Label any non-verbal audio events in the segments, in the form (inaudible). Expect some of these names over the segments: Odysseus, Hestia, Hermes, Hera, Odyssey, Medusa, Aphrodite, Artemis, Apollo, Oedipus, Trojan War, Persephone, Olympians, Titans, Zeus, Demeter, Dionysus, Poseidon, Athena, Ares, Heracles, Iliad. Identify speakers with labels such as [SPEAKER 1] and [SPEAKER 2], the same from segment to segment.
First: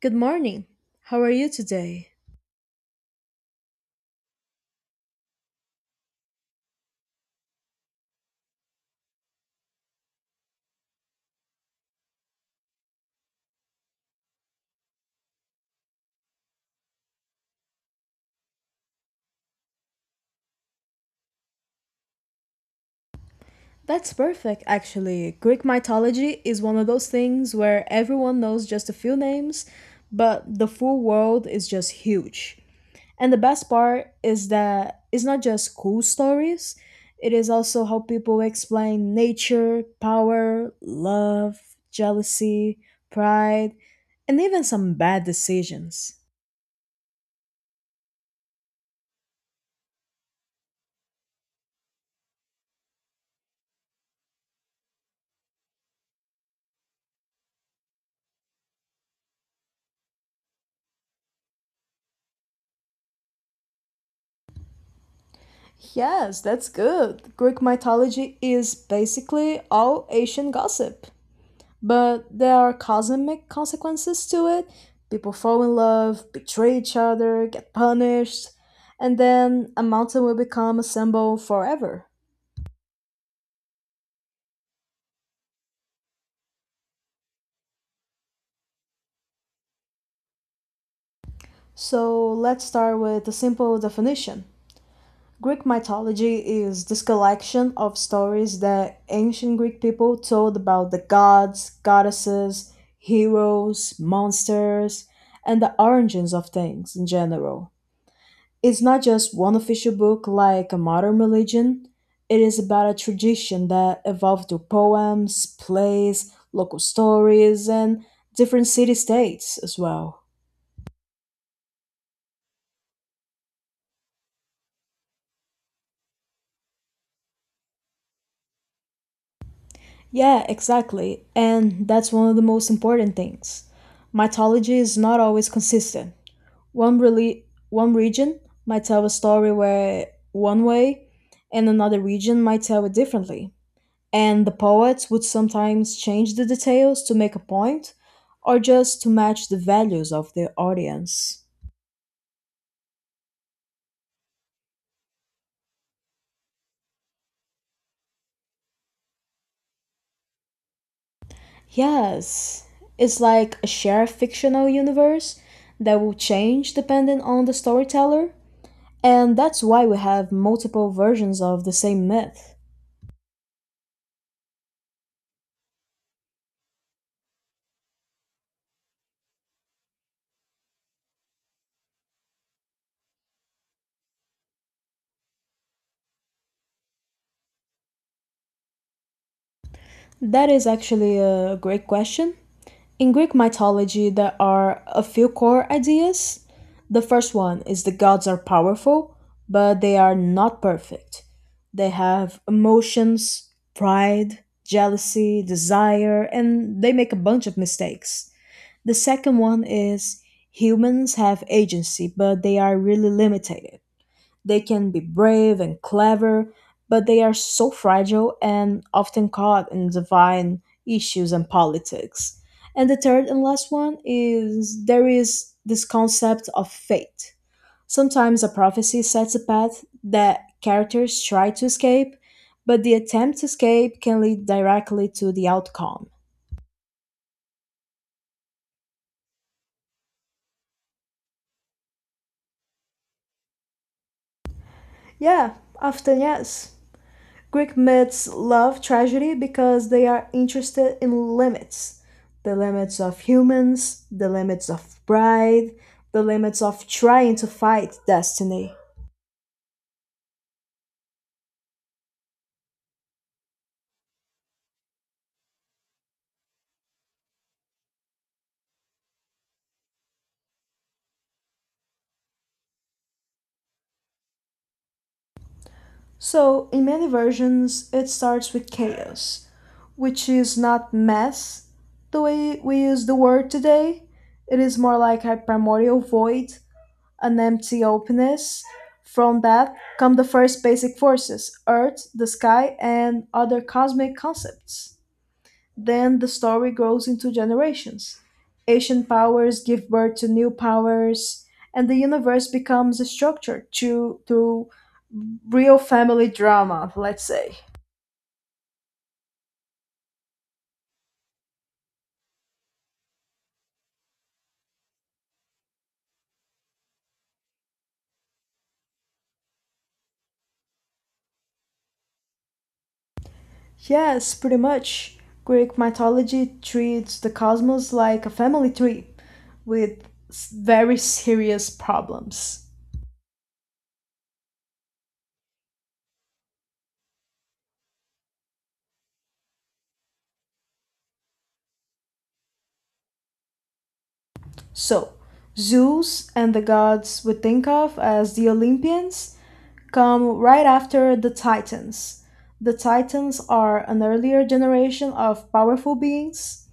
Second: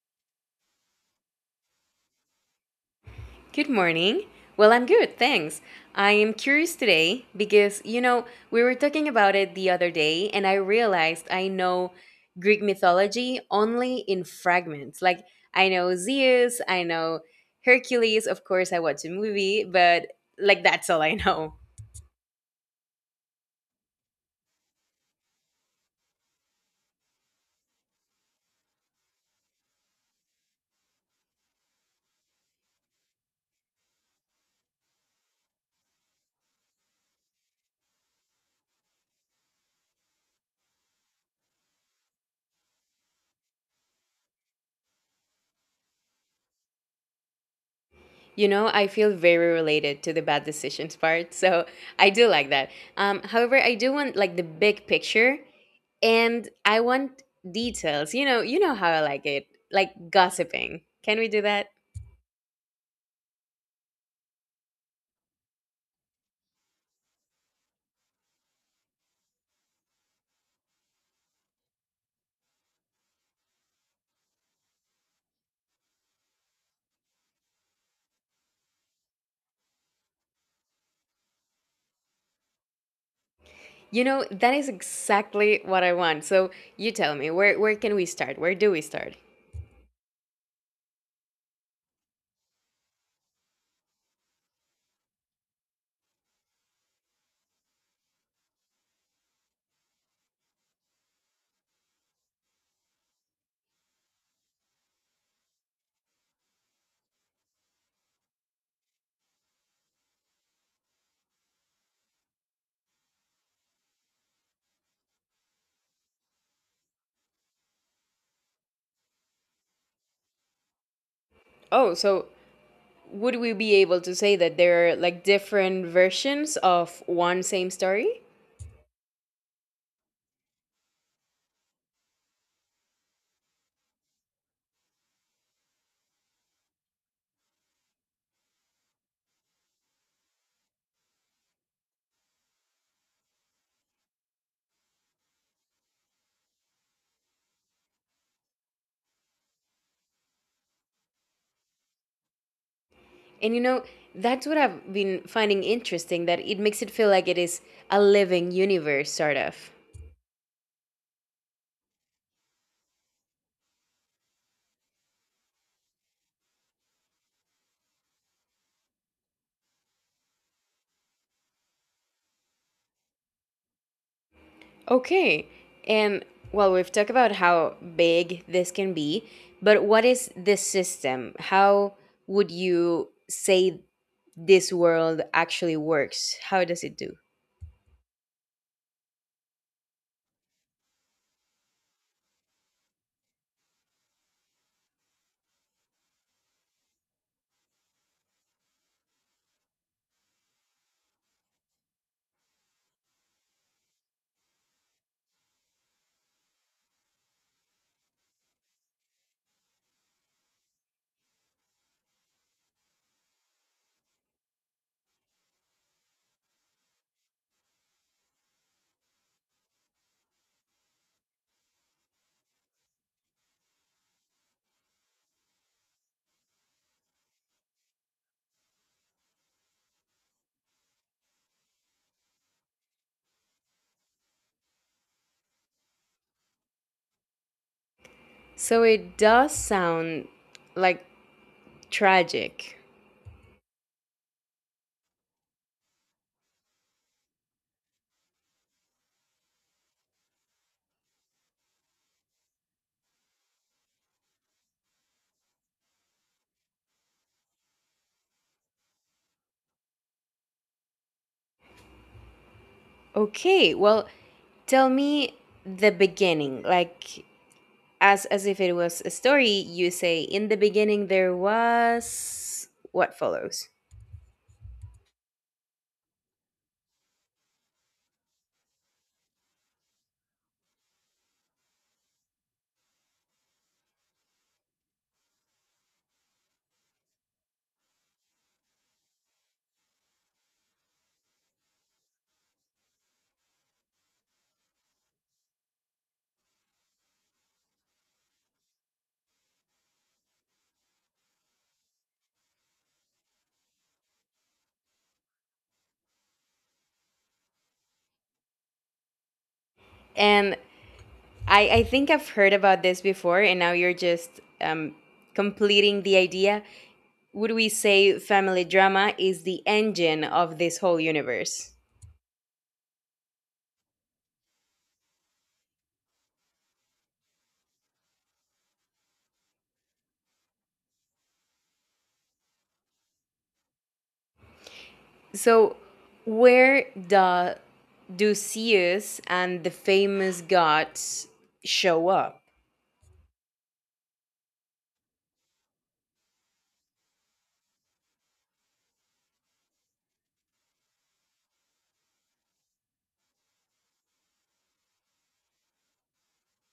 [SPEAKER 1] Good morning. How are you today?
[SPEAKER 2] Good morning. Well, I'm good, thanks. I am curious today because, you know, we were talking about it the other day and I realized I know Greek mythology only in fragments. Like, I know Zeus, I know Hercules, of course, I watch a movie, but like, that's all I know.
[SPEAKER 1] That's perfect, actually. Greek mythology is one of those things where everyone knows just a few names, but the full world is just huge. And the best part is that it's not just cool stories, it is also how people explain nature, power, love, jealousy, pride, and even some bad decisions.
[SPEAKER 2] You know, I feel very related to the bad decisions part, so I do like that. However, I do want like the big picture and I want details. You know how I like it, like gossiping. Can we do that?
[SPEAKER 1] Yes, that's good. Greek mythology is basically all Asian gossip. But there are cosmic consequences to it. People fall in love, betray each other, get punished, and then a mountain will become a symbol forever.
[SPEAKER 2] You know, that is exactly what I want. So you tell me, where can we start? Where do we start?
[SPEAKER 1] So let's start with a simple definition. Greek mythology is this collection of stories that ancient Greek people told about the gods, goddesses, heroes, monsters, and the origins of things in general. It's not just one official book like a modern religion, it is about a tradition that evolved through poems, plays, local stories, and different city states as well.
[SPEAKER 2] Oh, so would we be able to say that there are like different versions of one same story?
[SPEAKER 1] Yeah, exactly. And that's one of the most important things. Mythology is not always consistent. One really One region might tell a story where one way and another region might tell it differently. And the poets would sometimes change the details to make a point or just to match the values of the audience.
[SPEAKER 2] And you know, that's what I've been finding interesting that it makes it feel like it is a living universe sort of.
[SPEAKER 1] Yes, it's like a shared fictional universe that will change depending on the storyteller. And that's why we have multiple versions of the same myth.
[SPEAKER 2] Okay. And well, we've talked about how big this can be, but what is this system? How would you say this world actually works? How does it do?
[SPEAKER 1] That is actually a great question. In Greek mythology, there are a few core ideas. The first one is the gods are powerful, but they are not perfect. They have emotions, pride, jealousy, desire, and they make a bunch of mistakes. The second one is humans have agency, but they are really limited. They can be brave and clever, but they are so fragile and often caught in divine issues and politics. And the third and last one is there is this concept of fate. Sometimes a prophecy sets a path that characters try to escape, but the attempt to escape can lead directly to the outcome.
[SPEAKER 2] So it does sound like tragic.
[SPEAKER 1] Yeah, often yes. Greek myths love tragedy because they are interested in limits, the limits of humans, the limits of pride, the limits of trying to fight destiny.
[SPEAKER 2] Okay. Well, tell me the beginning. Like as if it was a story, you say in the beginning there was what follows.
[SPEAKER 1] So, in many versions, it starts with chaos, which is not mess the way we use the word today. It is more like a primordial void, an empty openness. From that come the first basic forces: Earth, the sky, and other cosmic concepts. Then the story grows into generations. Ancient powers give birth to new powers, and the universe becomes a structure, to, through real family drama, let's say.
[SPEAKER 2] And I think I've heard about this before, and now you're just um, completing the idea. Would we say family drama is the engine of this whole universe?
[SPEAKER 1] Yes, pretty much. Greek mythology treats the cosmos like a family tree with very serious problems.
[SPEAKER 2] So, where do Zeus and the famous gods show up?
[SPEAKER 1] So, Zeus and the gods we think of as the Olympians come right after the Titans. The Titans are an earlier generation of powerful beings.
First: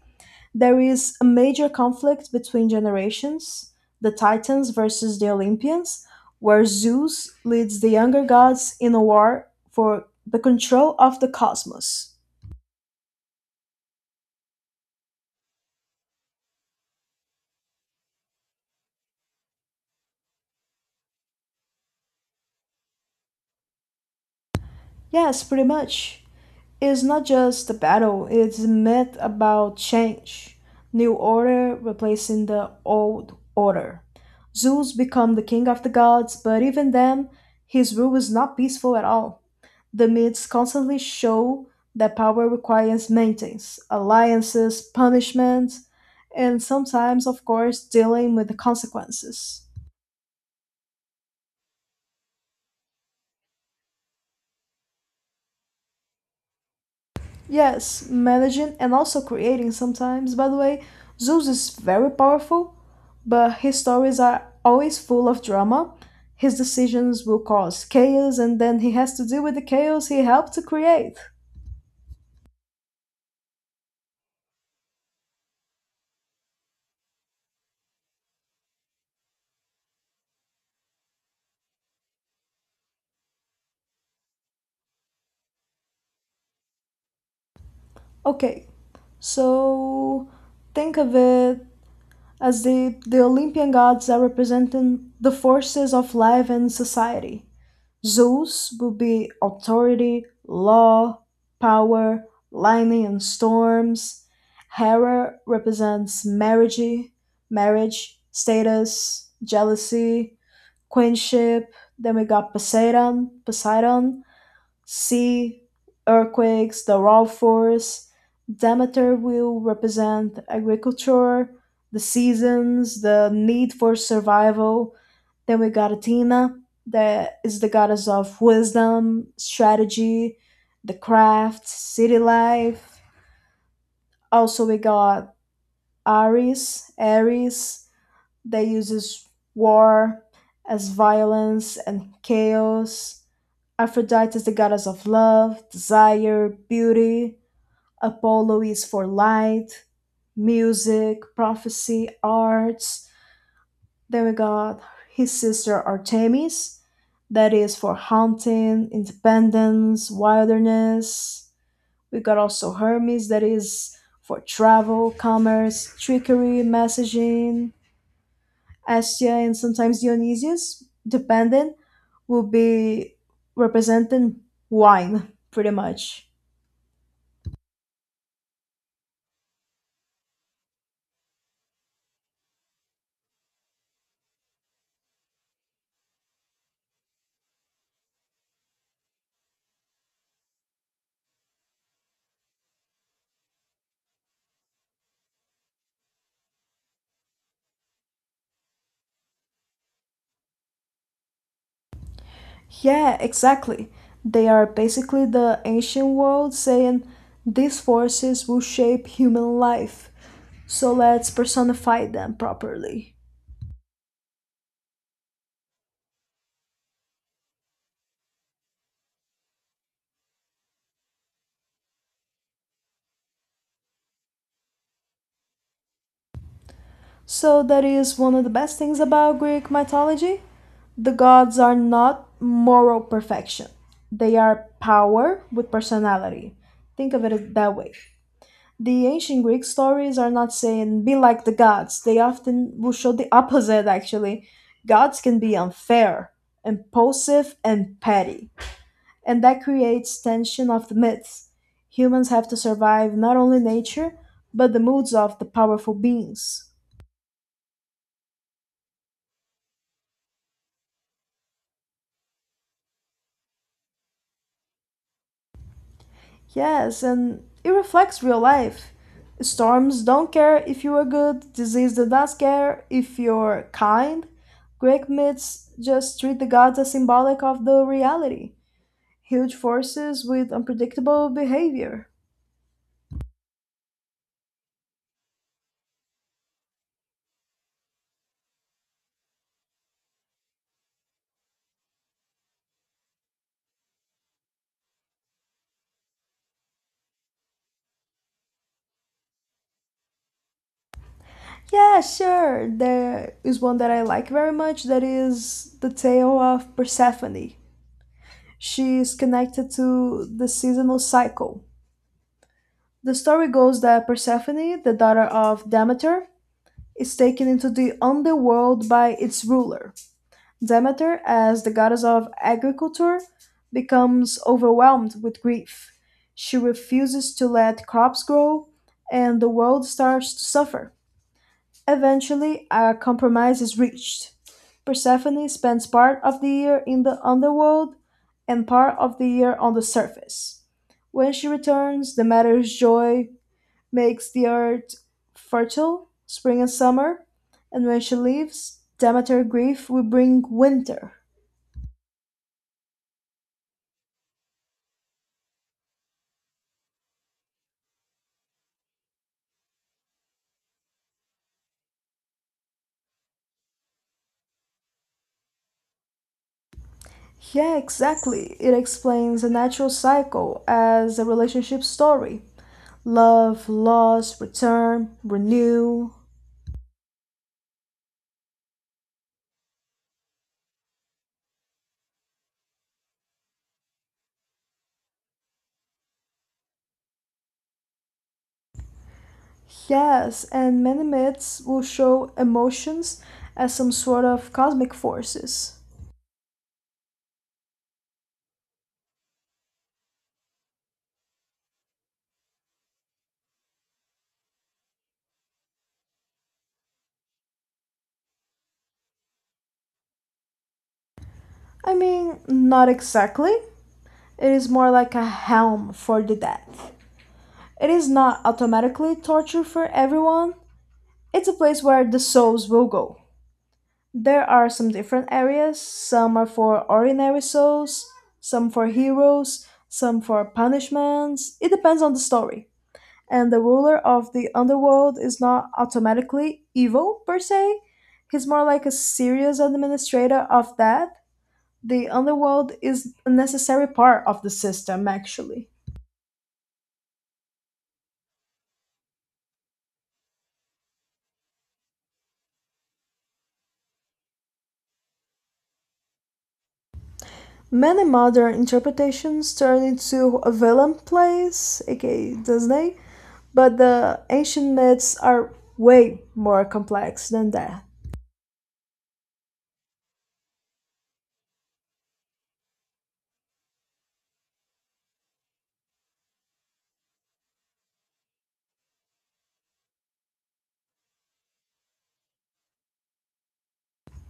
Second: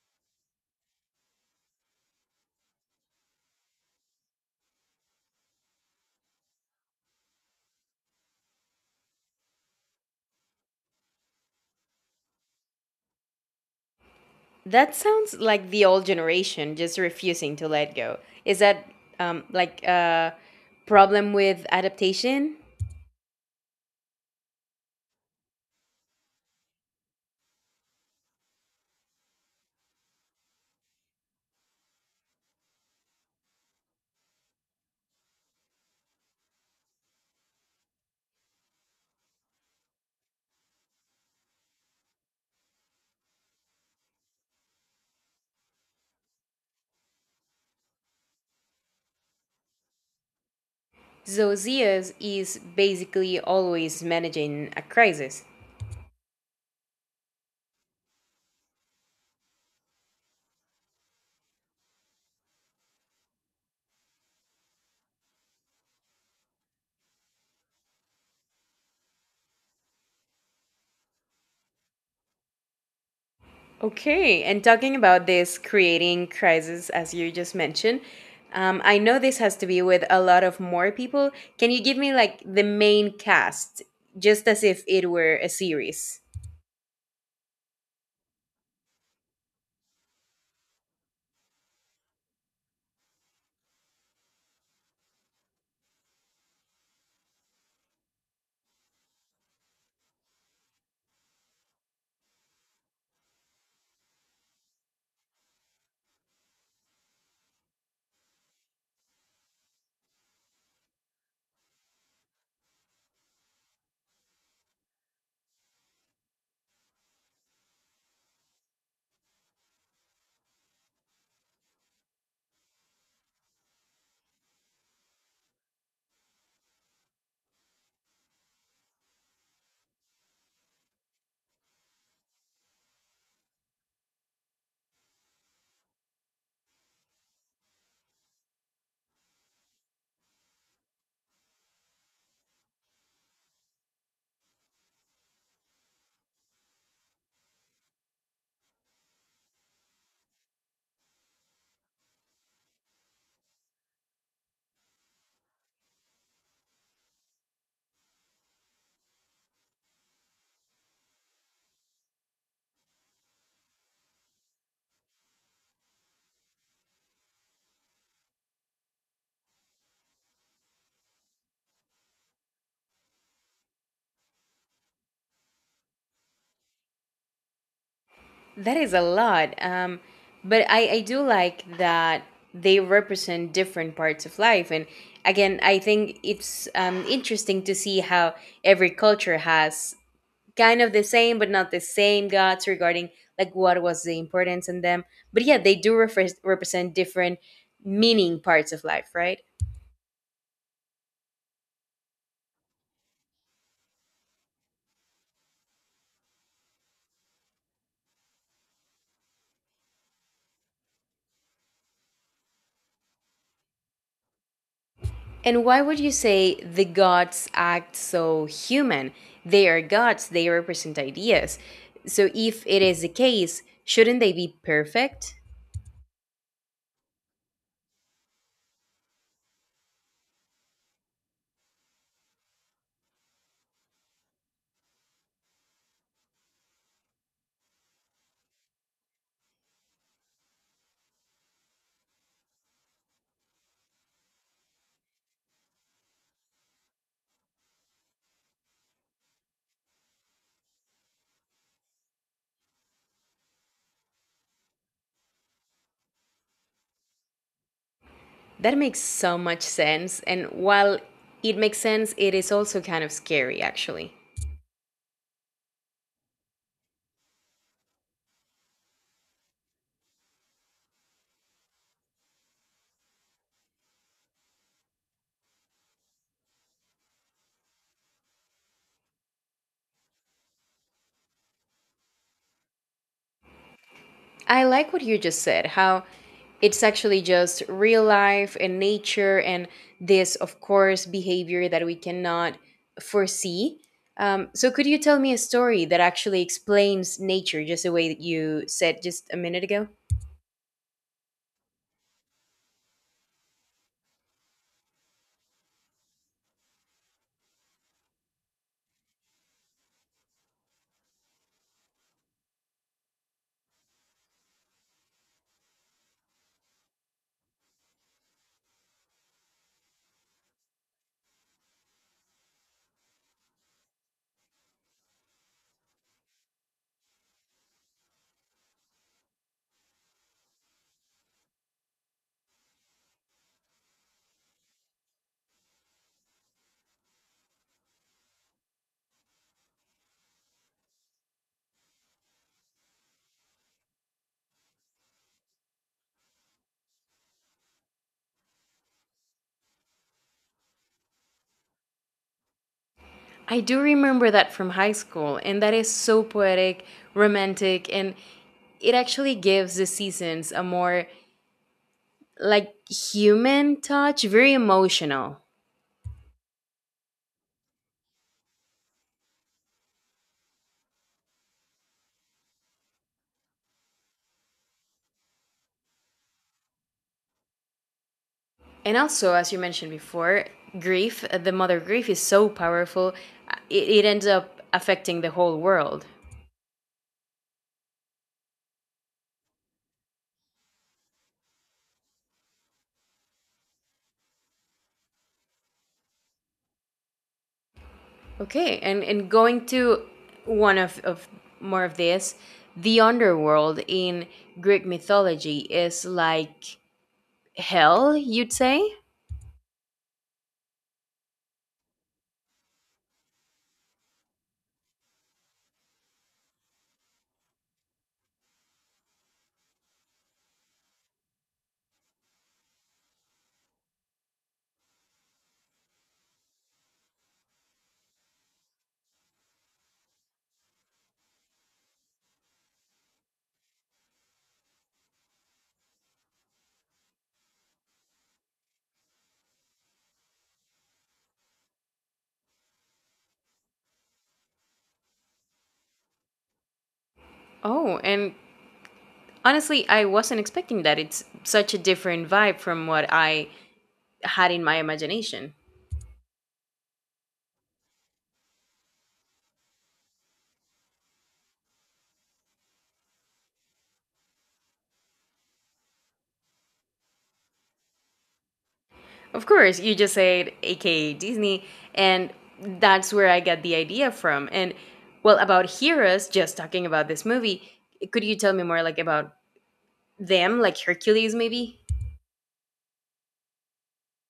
[SPEAKER 1] There is a major conflict between generations, the Titans versus the Olympians, where Zeus leads the younger gods in a war for the control of the cosmos.
[SPEAKER 2] That sounds like the old generation just refusing to let go. Is that like a problem with adaptation?
[SPEAKER 1] Yes, pretty much. It's not just a battle, it's a myth about change. New order replacing the old order. Zeus become the king of the gods, but even then, his rule is not peaceful at all. The myths constantly show that power requires maintenance, alliances, punishment, and sometimes, of course, dealing with the consequences.
[SPEAKER 2] Zosias is basically always managing a crisis.
[SPEAKER 1] Yes, managing and also creating sometimes. By the way, Zeus is very powerful, but his stories are always full of drama. His decisions will cause chaos, and then he has to deal with the chaos he helped to create.
[SPEAKER 2] Okay, and talking about this creating crisis, as you just mentioned, I know this has to be with a lot of more people. Can you give me like the main cast, just as if it were a series?
[SPEAKER 1] Okay, so think of it as the Olympian gods are representing the forces of life and society. Zeus would be authority, law, power, lightning and storms. Hera represents marriage, status, jealousy, queenship. Then we got Poseidon, sea, earthquakes, the raw force. Demeter will represent agriculture, the seasons, the need for survival. Then we got Athena, that is the goddess of wisdom, strategy, the craft, city life. Also, we got Ares, that uses war as violence and chaos. Aphrodite is the goddess of love, desire, beauty. Apollo is for light, music, prophecy, arts. Then we got his sister Artemis, that is for hunting, independence, wilderness. We got also Hermes, that is for travel, commerce, trickery, messaging. Astia and sometimes Dionysius, dependent, will be representing wine, pretty much.
[SPEAKER 2] That is a lot. But I do like that they represent different parts of life. And again, I think it's interesting to see how every culture has kind of the same but not the same gods regarding like what was the importance in them, but yeah they do represent different meaning parts of life, right?
[SPEAKER 1] Yeah, exactly. They are basically the ancient world saying these forces will shape human life, so let's personify them properly.
[SPEAKER 2] And why would you say the gods act so human? They are gods, they represent ideas, so if it is the case shouldn't they be perfect?
[SPEAKER 1] So, that is one of the best things about Greek mythology. The gods are not moral perfection, they are power with personality. Think of it that way. The ancient Greek stories are not saying be like the gods. They often will show the opposite actually. Gods can be unfair, impulsive, and petty. And that creates tension of the myths. Humans have to survive not only nature, but the moods of the powerful beings.
[SPEAKER 2] That makes so much sense, and while it makes sense it is also kind of scary actually.
[SPEAKER 1] Yes, and it reflects real life. Storms don't care if you are good, disease does not care if you're kind. Greek myths just treat the gods as symbolic of the reality. Huge forces with unpredictable behavior.
[SPEAKER 2] I like what you just said, how it's actually just real life and nature and this, of course, behavior that we cannot foresee. So, could you tell me a story that actually explains nature just the way that you said just a minute ago?
[SPEAKER 1] Yeah, sure. There is one that I like very much that is the tale of Persephone. She is connected to the seasonal cycle. The story goes that Persephone, the daughter of Demeter, is taken into the underworld by its ruler. Demeter, as the goddess of agriculture, becomes overwhelmed with grief. She refuses to let crops grow, and the world starts to suffer. Eventually, a compromise is reached: Persephone spends part of the year in the underworld and part of the year on the surface. When she returns, the matter's joy makes the earth fertile, spring and summer, and when she leaves, Demeter grief will bring winter.
[SPEAKER 2] I do remember that from high school, and that is so poetic, romantic, and it actually gives the seasons a more like human touch, very emotional.
[SPEAKER 1] Yeah, exactly. It explains a natural cycle as a relationship story: love, loss, return, renew.
[SPEAKER 2] And also, as you mentioned before, grief, the mother grief is so powerful, it ends up affecting the whole world.
[SPEAKER 1] Yes, and many myths will show emotions as some sort of cosmic forces.
[SPEAKER 2] Okay, and going to one of more of this, the underworld in Greek mythology is like hell, you'd say?
[SPEAKER 1] I mean, not exactly. It is more like a helm for the death. It is not automatically torture for everyone, it's a place where the souls will go. There are some different areas. Some are for ordinary souls, some for heroes, some for punishments. It depends on the story. And the ruler of the underworld is not automatically evil per se. He's more like a serious administrator of that. The underworld is a necessary part of the system, actually.
[SPEAKER 2] Oh, and honestly, I wasn't expecting that. It's such a different vibe from what I had in my imagination.
[SPEAKER 1] Many modern interpretations turn into a villain plays, aka Disney, but the ancient myths are way more complex than that.
[SPEAKER 2] Of course, you just said AKA Disney, and that's where I got the idea from. And well, about heroes, just talking about this movie, could you tell me more like about them, like Hercules maybe?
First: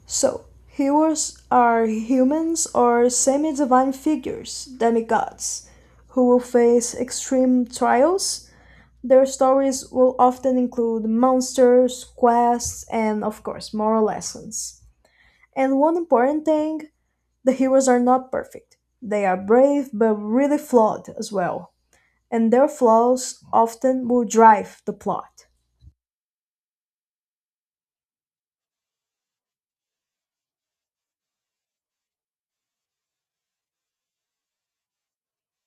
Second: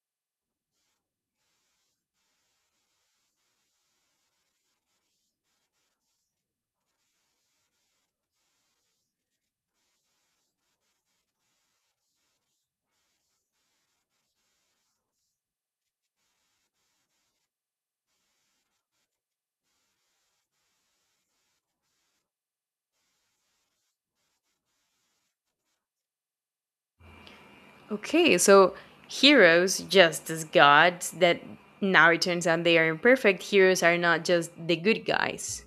[SPEAKER 1] So, heroes are humans or semi divine figures, demigods, who will face extreme trials. Their stories will often include monsters, quests, and, of course, moral lessons. And one important thing, the heroes are not perfect. They are brave but really flawed as well, and their flaws often will drive the plot.
[SPEAKER 2] Okay, so heroes, just as gods, that now it turns out they are imperfect, heroes are not just the good guys.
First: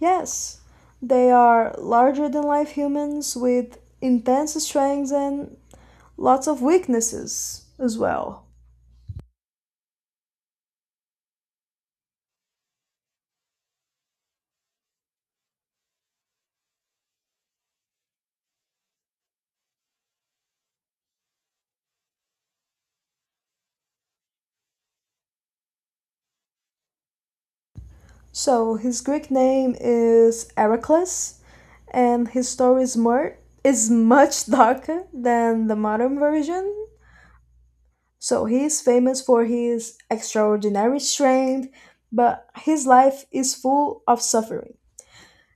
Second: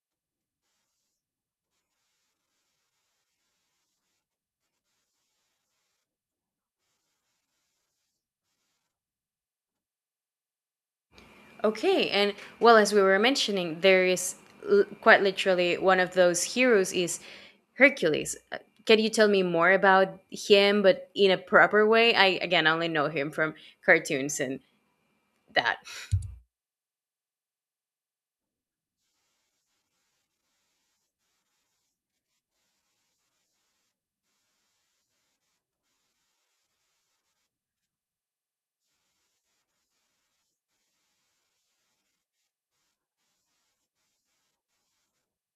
[SPEAKER 1] Yes, they are larger than life humans with intense strengths and lots of weaknesses as well.
[SPEAKER 2] Okay, and well, as we were mentioning, there is quite literally one of those heroes is Hercules. Can you tell me more about him, but in a proper way? I again only know him from cartoons and that.
[SPEAKER 1] So his Greek name is Heracles, and his story is much (laughs) darker than the modern version. So he is famous for his extraordinary strength, but his life is full of suffering.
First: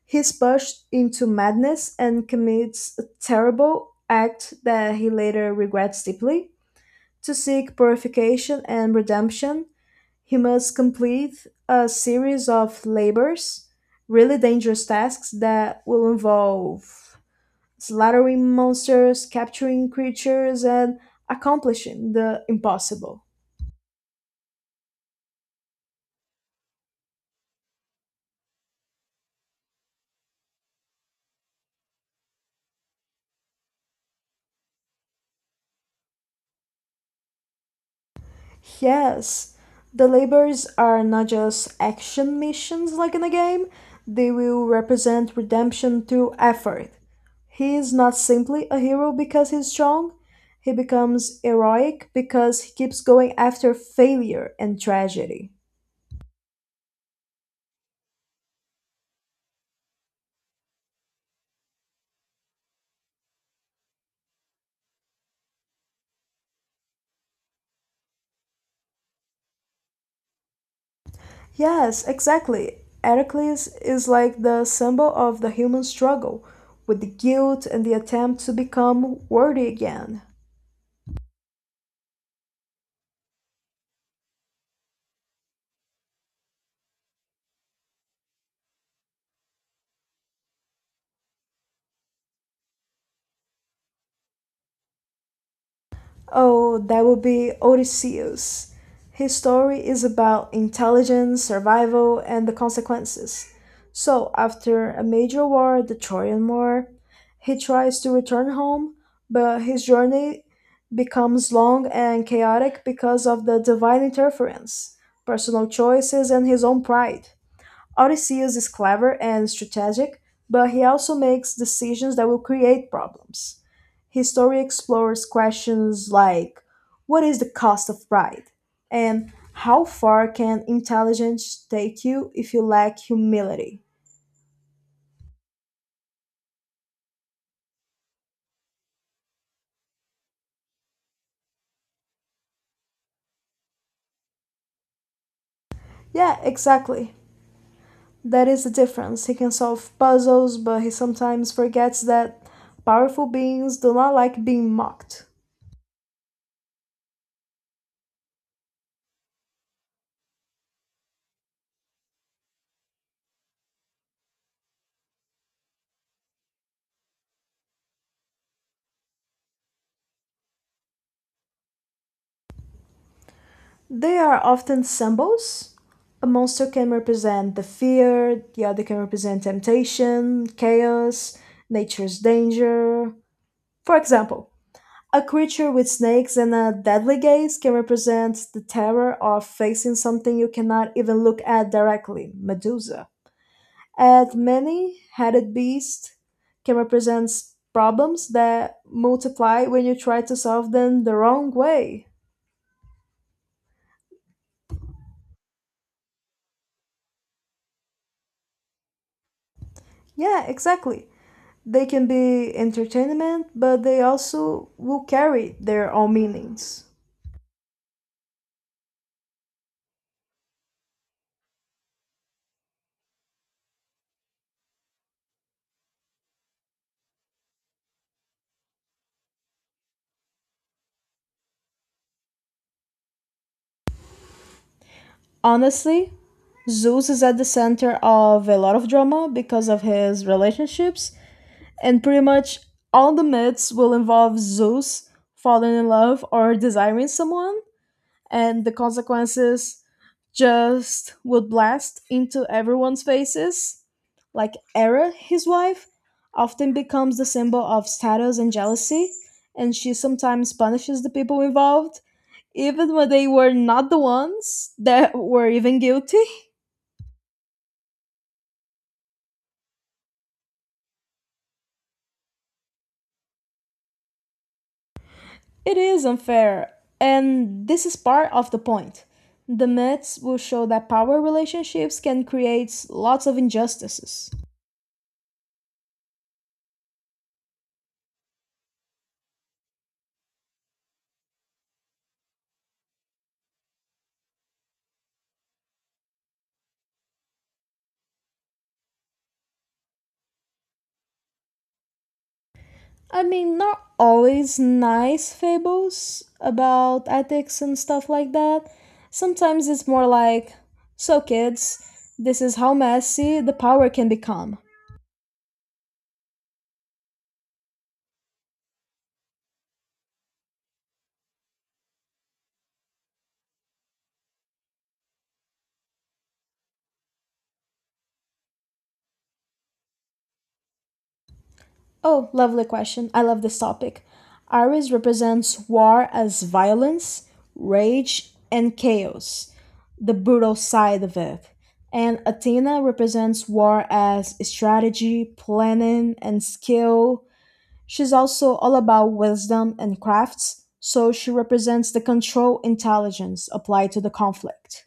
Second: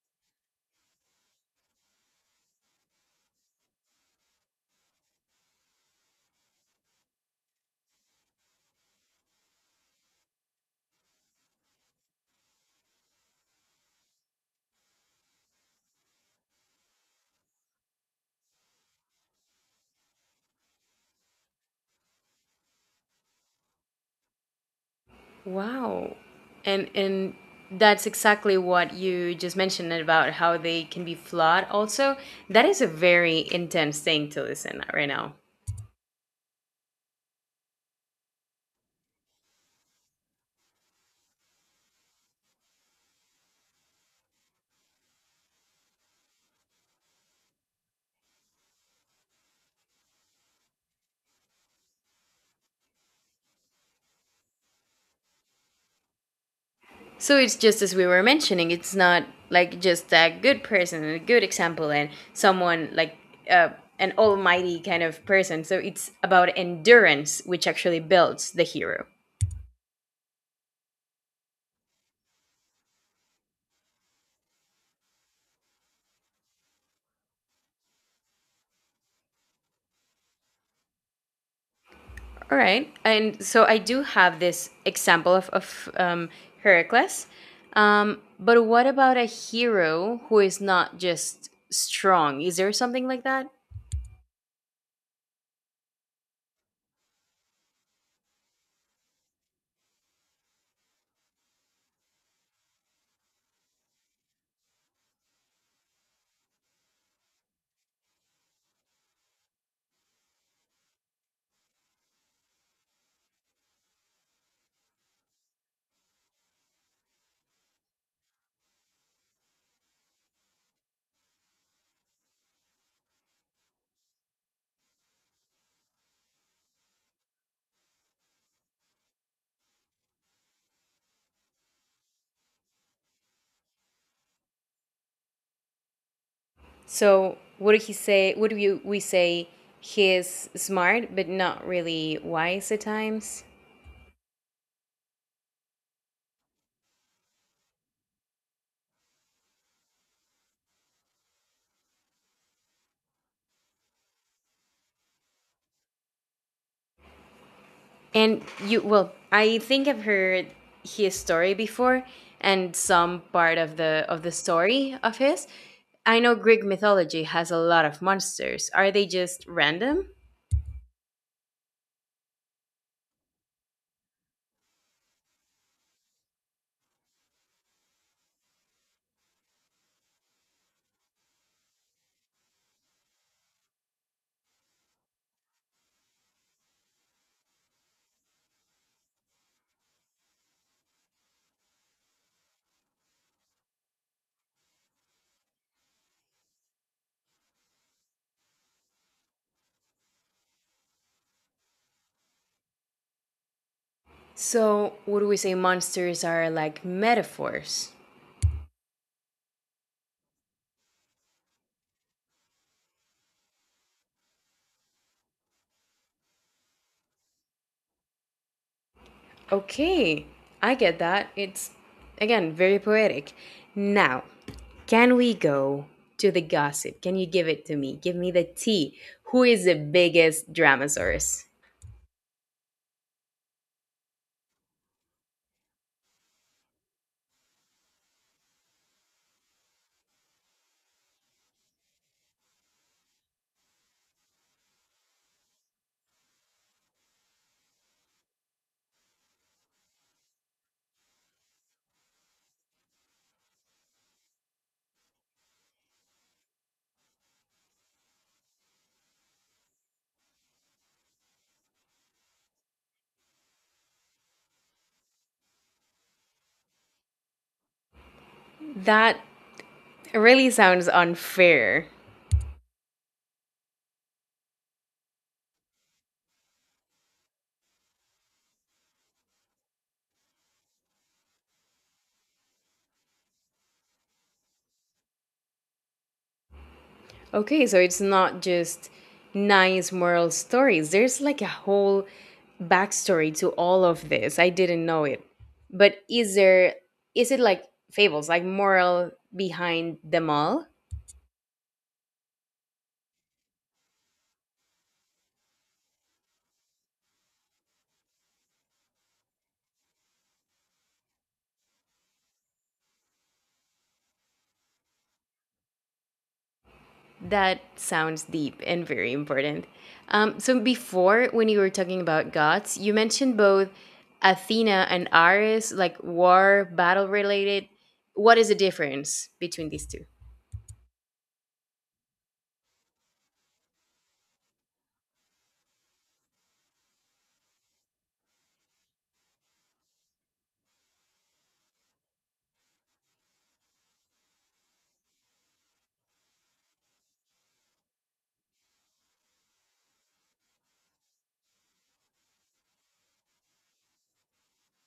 [SPEAKER 1] He is pushed into madness and commits a terrible act that he later regrets deeply. To seek purification and redemption, he must complete a series of labors, really dangerous tasks that will involve slaughtering monsters, capturing creatures, and accomplishing the impossible.
[SPEAKER 2] Wow, and that's exactly what you just mentioned about how they can be flawed. Also, that is a very intense thing to listen right now.
[SPEAKER 1] Yes, the labors are not just action missions like in a game, they will represent redemption through effort. He is not simply a hero because he's strong, he becomes heroic because he keeps going after failure and tragedy.
[SPEAKER 2] So it's just as we were mentioning, it's not like just a good person and a good example and someone like uh, an almighty kind of person. So it's about endurance, which actually builds the hero.
[SPEAKER 1] Yes, exactly. Heracles is like the symbol of the human struggle, with the guilt and the attempt to become worthy again.
[SPEAKER 2] All right. And so I do have this example of Heracles. But what about a hero who is not just strong? Is there something like that?
[SPEAKER 1] Oh, that would be Odysseus. His story is about intelligence, survival, and the consequences. So, after a major war, the Trojan War, he tries to return home, but his journey becomes long and chaotic because of the divine interference, personal choices, and his own pride. Odysseus is clever and strategic, but he also makes decisions that will create problems. His story explores questions like what is the cost of pride? And how far can intelligence take you if you lack humility?
[SPEAKER 2] So would he say? Would you we say he is smart but not really wise at times?
[SPEAKER 1] Yeah, exactly. That is the difference. He can solve puzzles, but he sometimes forgets that powerful beings do not like being mocked.
[SPEAKER 2] And you well, I think I've heard his story before and some part of the story of his. I know Greek mythology has a lot of monsters. Are they just random?
[SPEAKER 1] They are often symbols. A monster can represent the fear, the other can represent temptation, chaos, nature's danger. For example, a creature with snakes and a deadly gaze can represent the terror of facing something you cannot even look at directly, Medusa. And many headed beast can represent problems that multiply when you try to solve them the wrong way.
[SPEAKER 2] So, would we say monsters are like metaphors?
[SPEAKER 1] Yeah, exactly. They can be entertainment, but they also will carry their own meanings.
[SPEAKER 2] Okay, I get that. It's, again, very poetic. Now, can we go to the gossip? Can you give it to me? Give me the tea. Who is the biggest Dramasaurus?
[SPEAKER 1] Honestly, Zeus is at the center of a lot of drama because of his relationships, and pretty much all the myths will involve Zeus falling in love or desiring someone. And the consequences just would blast into everyone's faces. Like Era, his wife, often becomes the symbol of status and jealousy, and she sometimes punishes the people involved, even when they were not the ones that were even guilty.
[SPEAKER 2] That really sounds unfair.
[SPEAKER 1] It is unfair, and this is part of the point. The myths will show that power relationships can create lots of injustices.
[SPEAKER 2] Okay, so it's not just nice moral stories, there's like a whole backstory to all of this. I didn't know it. But is there, is it like fables, like moral behind them all?
[SPEAKER 1] I mean, not always nice fables about ethics and stuff like that. Sometimes it's more like, so kids, this is how messy the power can become.
[SPEAKER 2] That sounds deep and very important. So, before, when you were talking about gods, you mentioned both Athena and Ares, like war, battle related. What is the difference between these two?
[SPEAKER 1] Oh, lovely question. I love this topic. Ares represents war as violence, rage, and chaos, the brutal side of it. And Athena represents war as strategy, planning, and skill. She's also all about wisdom and crafts, so she represents the control intelligence applied to the conflict.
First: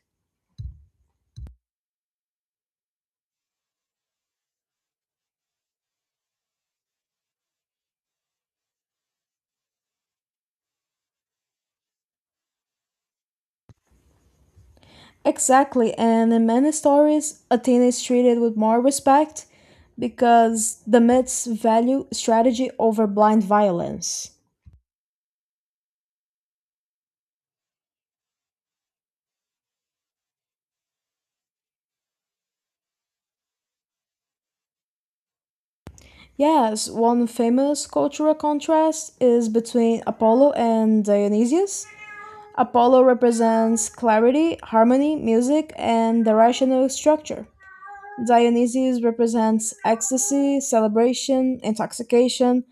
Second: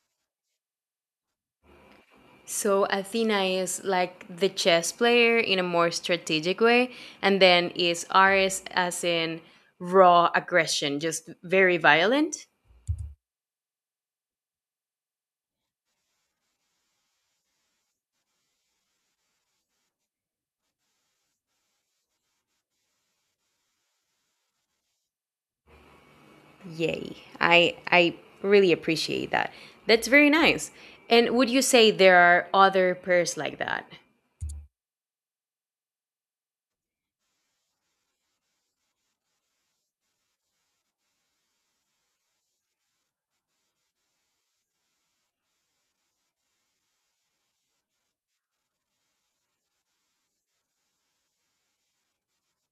[SPEAKER 2] So Athena is like the chess player in a more strategic way, and then is Ares as in raw aggression, just very violent.
[SPEAKER 1] Exactly, and in many stories, Athena is treated with more respect because the myths value strategy over blind violence.
[SPEAKER 2] Yay. I really appreciate that. That's very nice. And would you say there are other pairs like that?
[SPEAKER 1] Yes, one famous cultural contrast is between Apollo and Dionysius. Apollo represents clarity, harmony, music, and the rational structure, Dionysus represents ecstasy, celebration, intoxication,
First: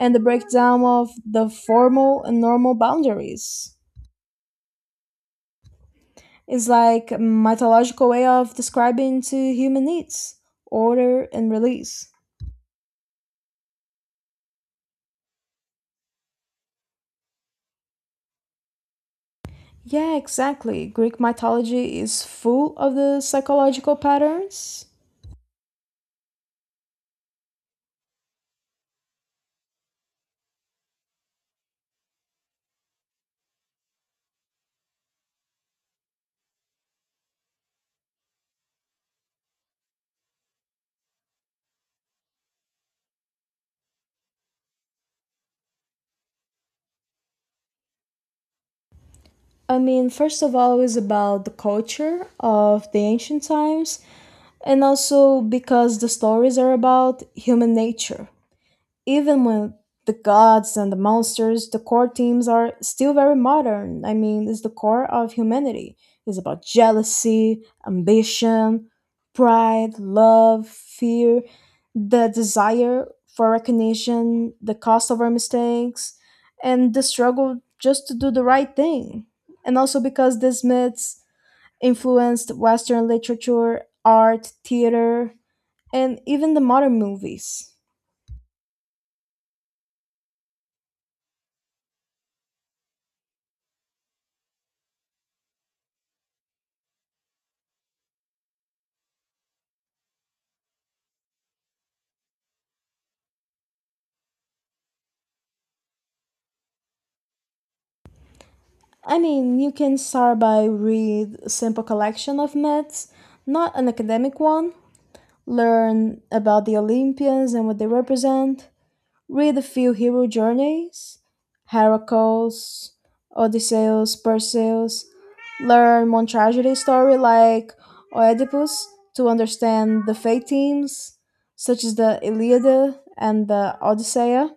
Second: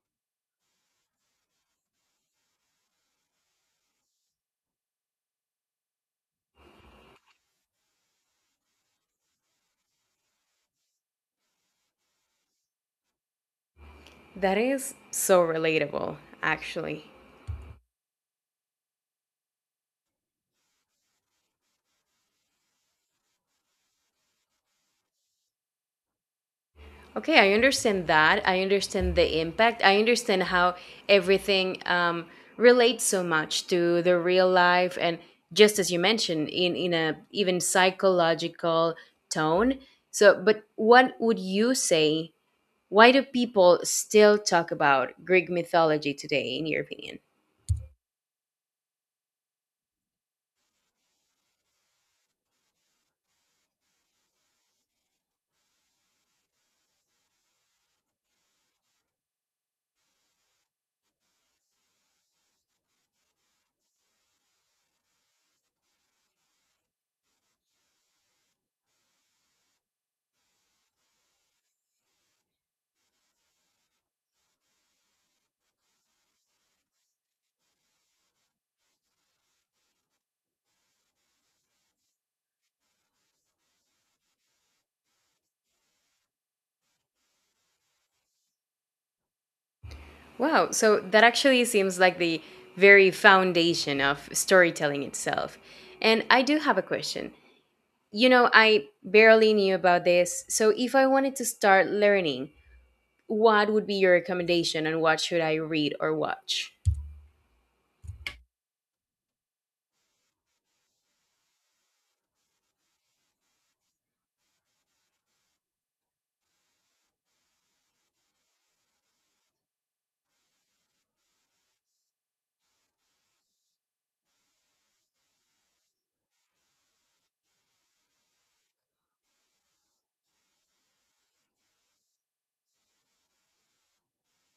[SPEAKER 1] and the breakdown of the formal and normal boundaries. It's like a mythological way of describing to human needs, order and release.
[SPEAKER 2] That is so relatable, actually.
[SPEAKER 1] Yeah, exactly. Greek mythology is full of the psychological patterns.
[SPEAKER 2] Okay, I understand that. I understand the impact. I understand how everything relates so much to the real life, and just as you mentioned, in a even psychological tone. So, but what would you say? Why do people still talk about Greek mythology today, in your opinion?
[SPEAKER 1] I mean, first of all, it's about the culture of the ancient times, and also because the stories are about human nature. Even with the gods and the monsters, the core themes are still very modern. I mean, it's the core of humanity. It's about jealousy, ambition, pride, love, fear, the desire for recognition, the cost of our mistakes, and the struggle just to do the right thing. And also because these myths influenced Western literature, art, theater, and even the modern movies.
[SPEAKER 2] Wow, so that actually seems like the very foundation of storytelling itself. And I do have a question. You know, I barely knew about this. So if I wanted to start learning, what would be your recommendation and what should I read or watch?
[SPEAKER 1] I mean, you can start by read a simple collection of myths, not an academic one. Learn about the Olympians and what they represent. Read a few hero journeys, Heracles, Odysseus, Perseus. Learn one tragedy story like Oedipus to understand the fate themes, such as the Iliad and the Odyssey.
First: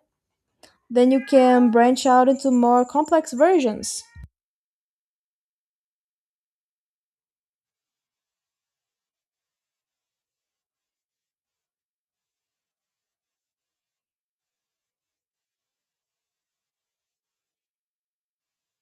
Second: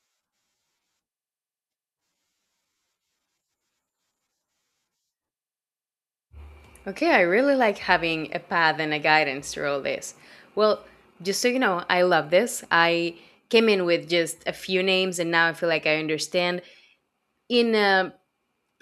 [SPEAKER 1] Then you can branch out into more complex versions.
[SPEAKER 2] Okay, I really like having a path and a guidance through all this. Well, just so you know, I love this. I came in with just a few names and now I feel like I understand in a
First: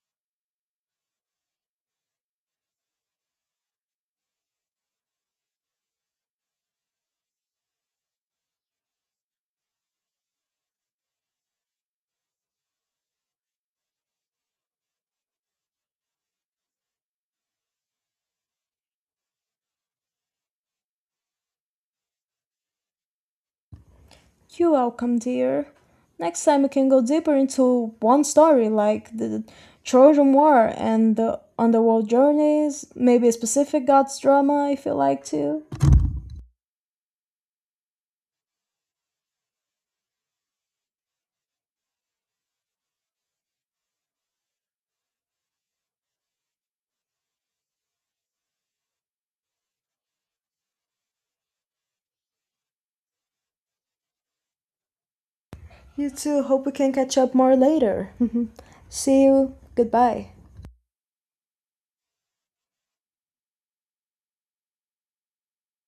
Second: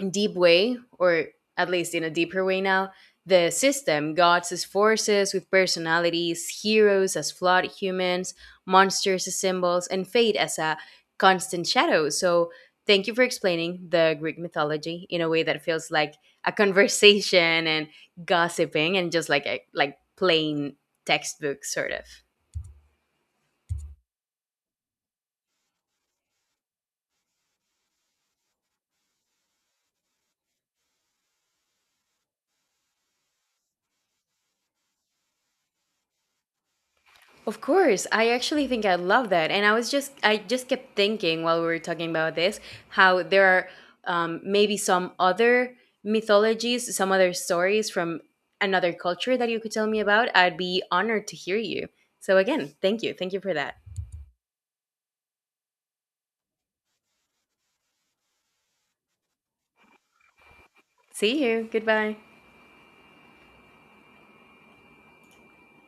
[SPEAKER 2] deep way, or at least in a deeper way now, the system, gods as forces with personalities, heroes as flawed humans, monsters as symbols, and fate as a constant shadow. So, thank you for explaining the Greek mythology in a way that feels like a conversation and gossiping and just like a like plain textbook sort of.
[SPEAKER 1] You're welcome, dear. Next time we can go deeper into one story, like the Trojan War and the underworld journeys, maybe a specific god's drama if you like to.
[SPEAKER 2] Of course, I actually think I love that, and I was just I just kept thinking while we were talking about this how there are maybe some other mythologies, some other stories from another culture that you could tell me about. I'd be honored to hear you. So again, thank you for that.
[SPEAKER 1] You too, hope we can catch up more later. (laughs) See you, goodbye.
[SPEAKER 2] See you. Goodbye.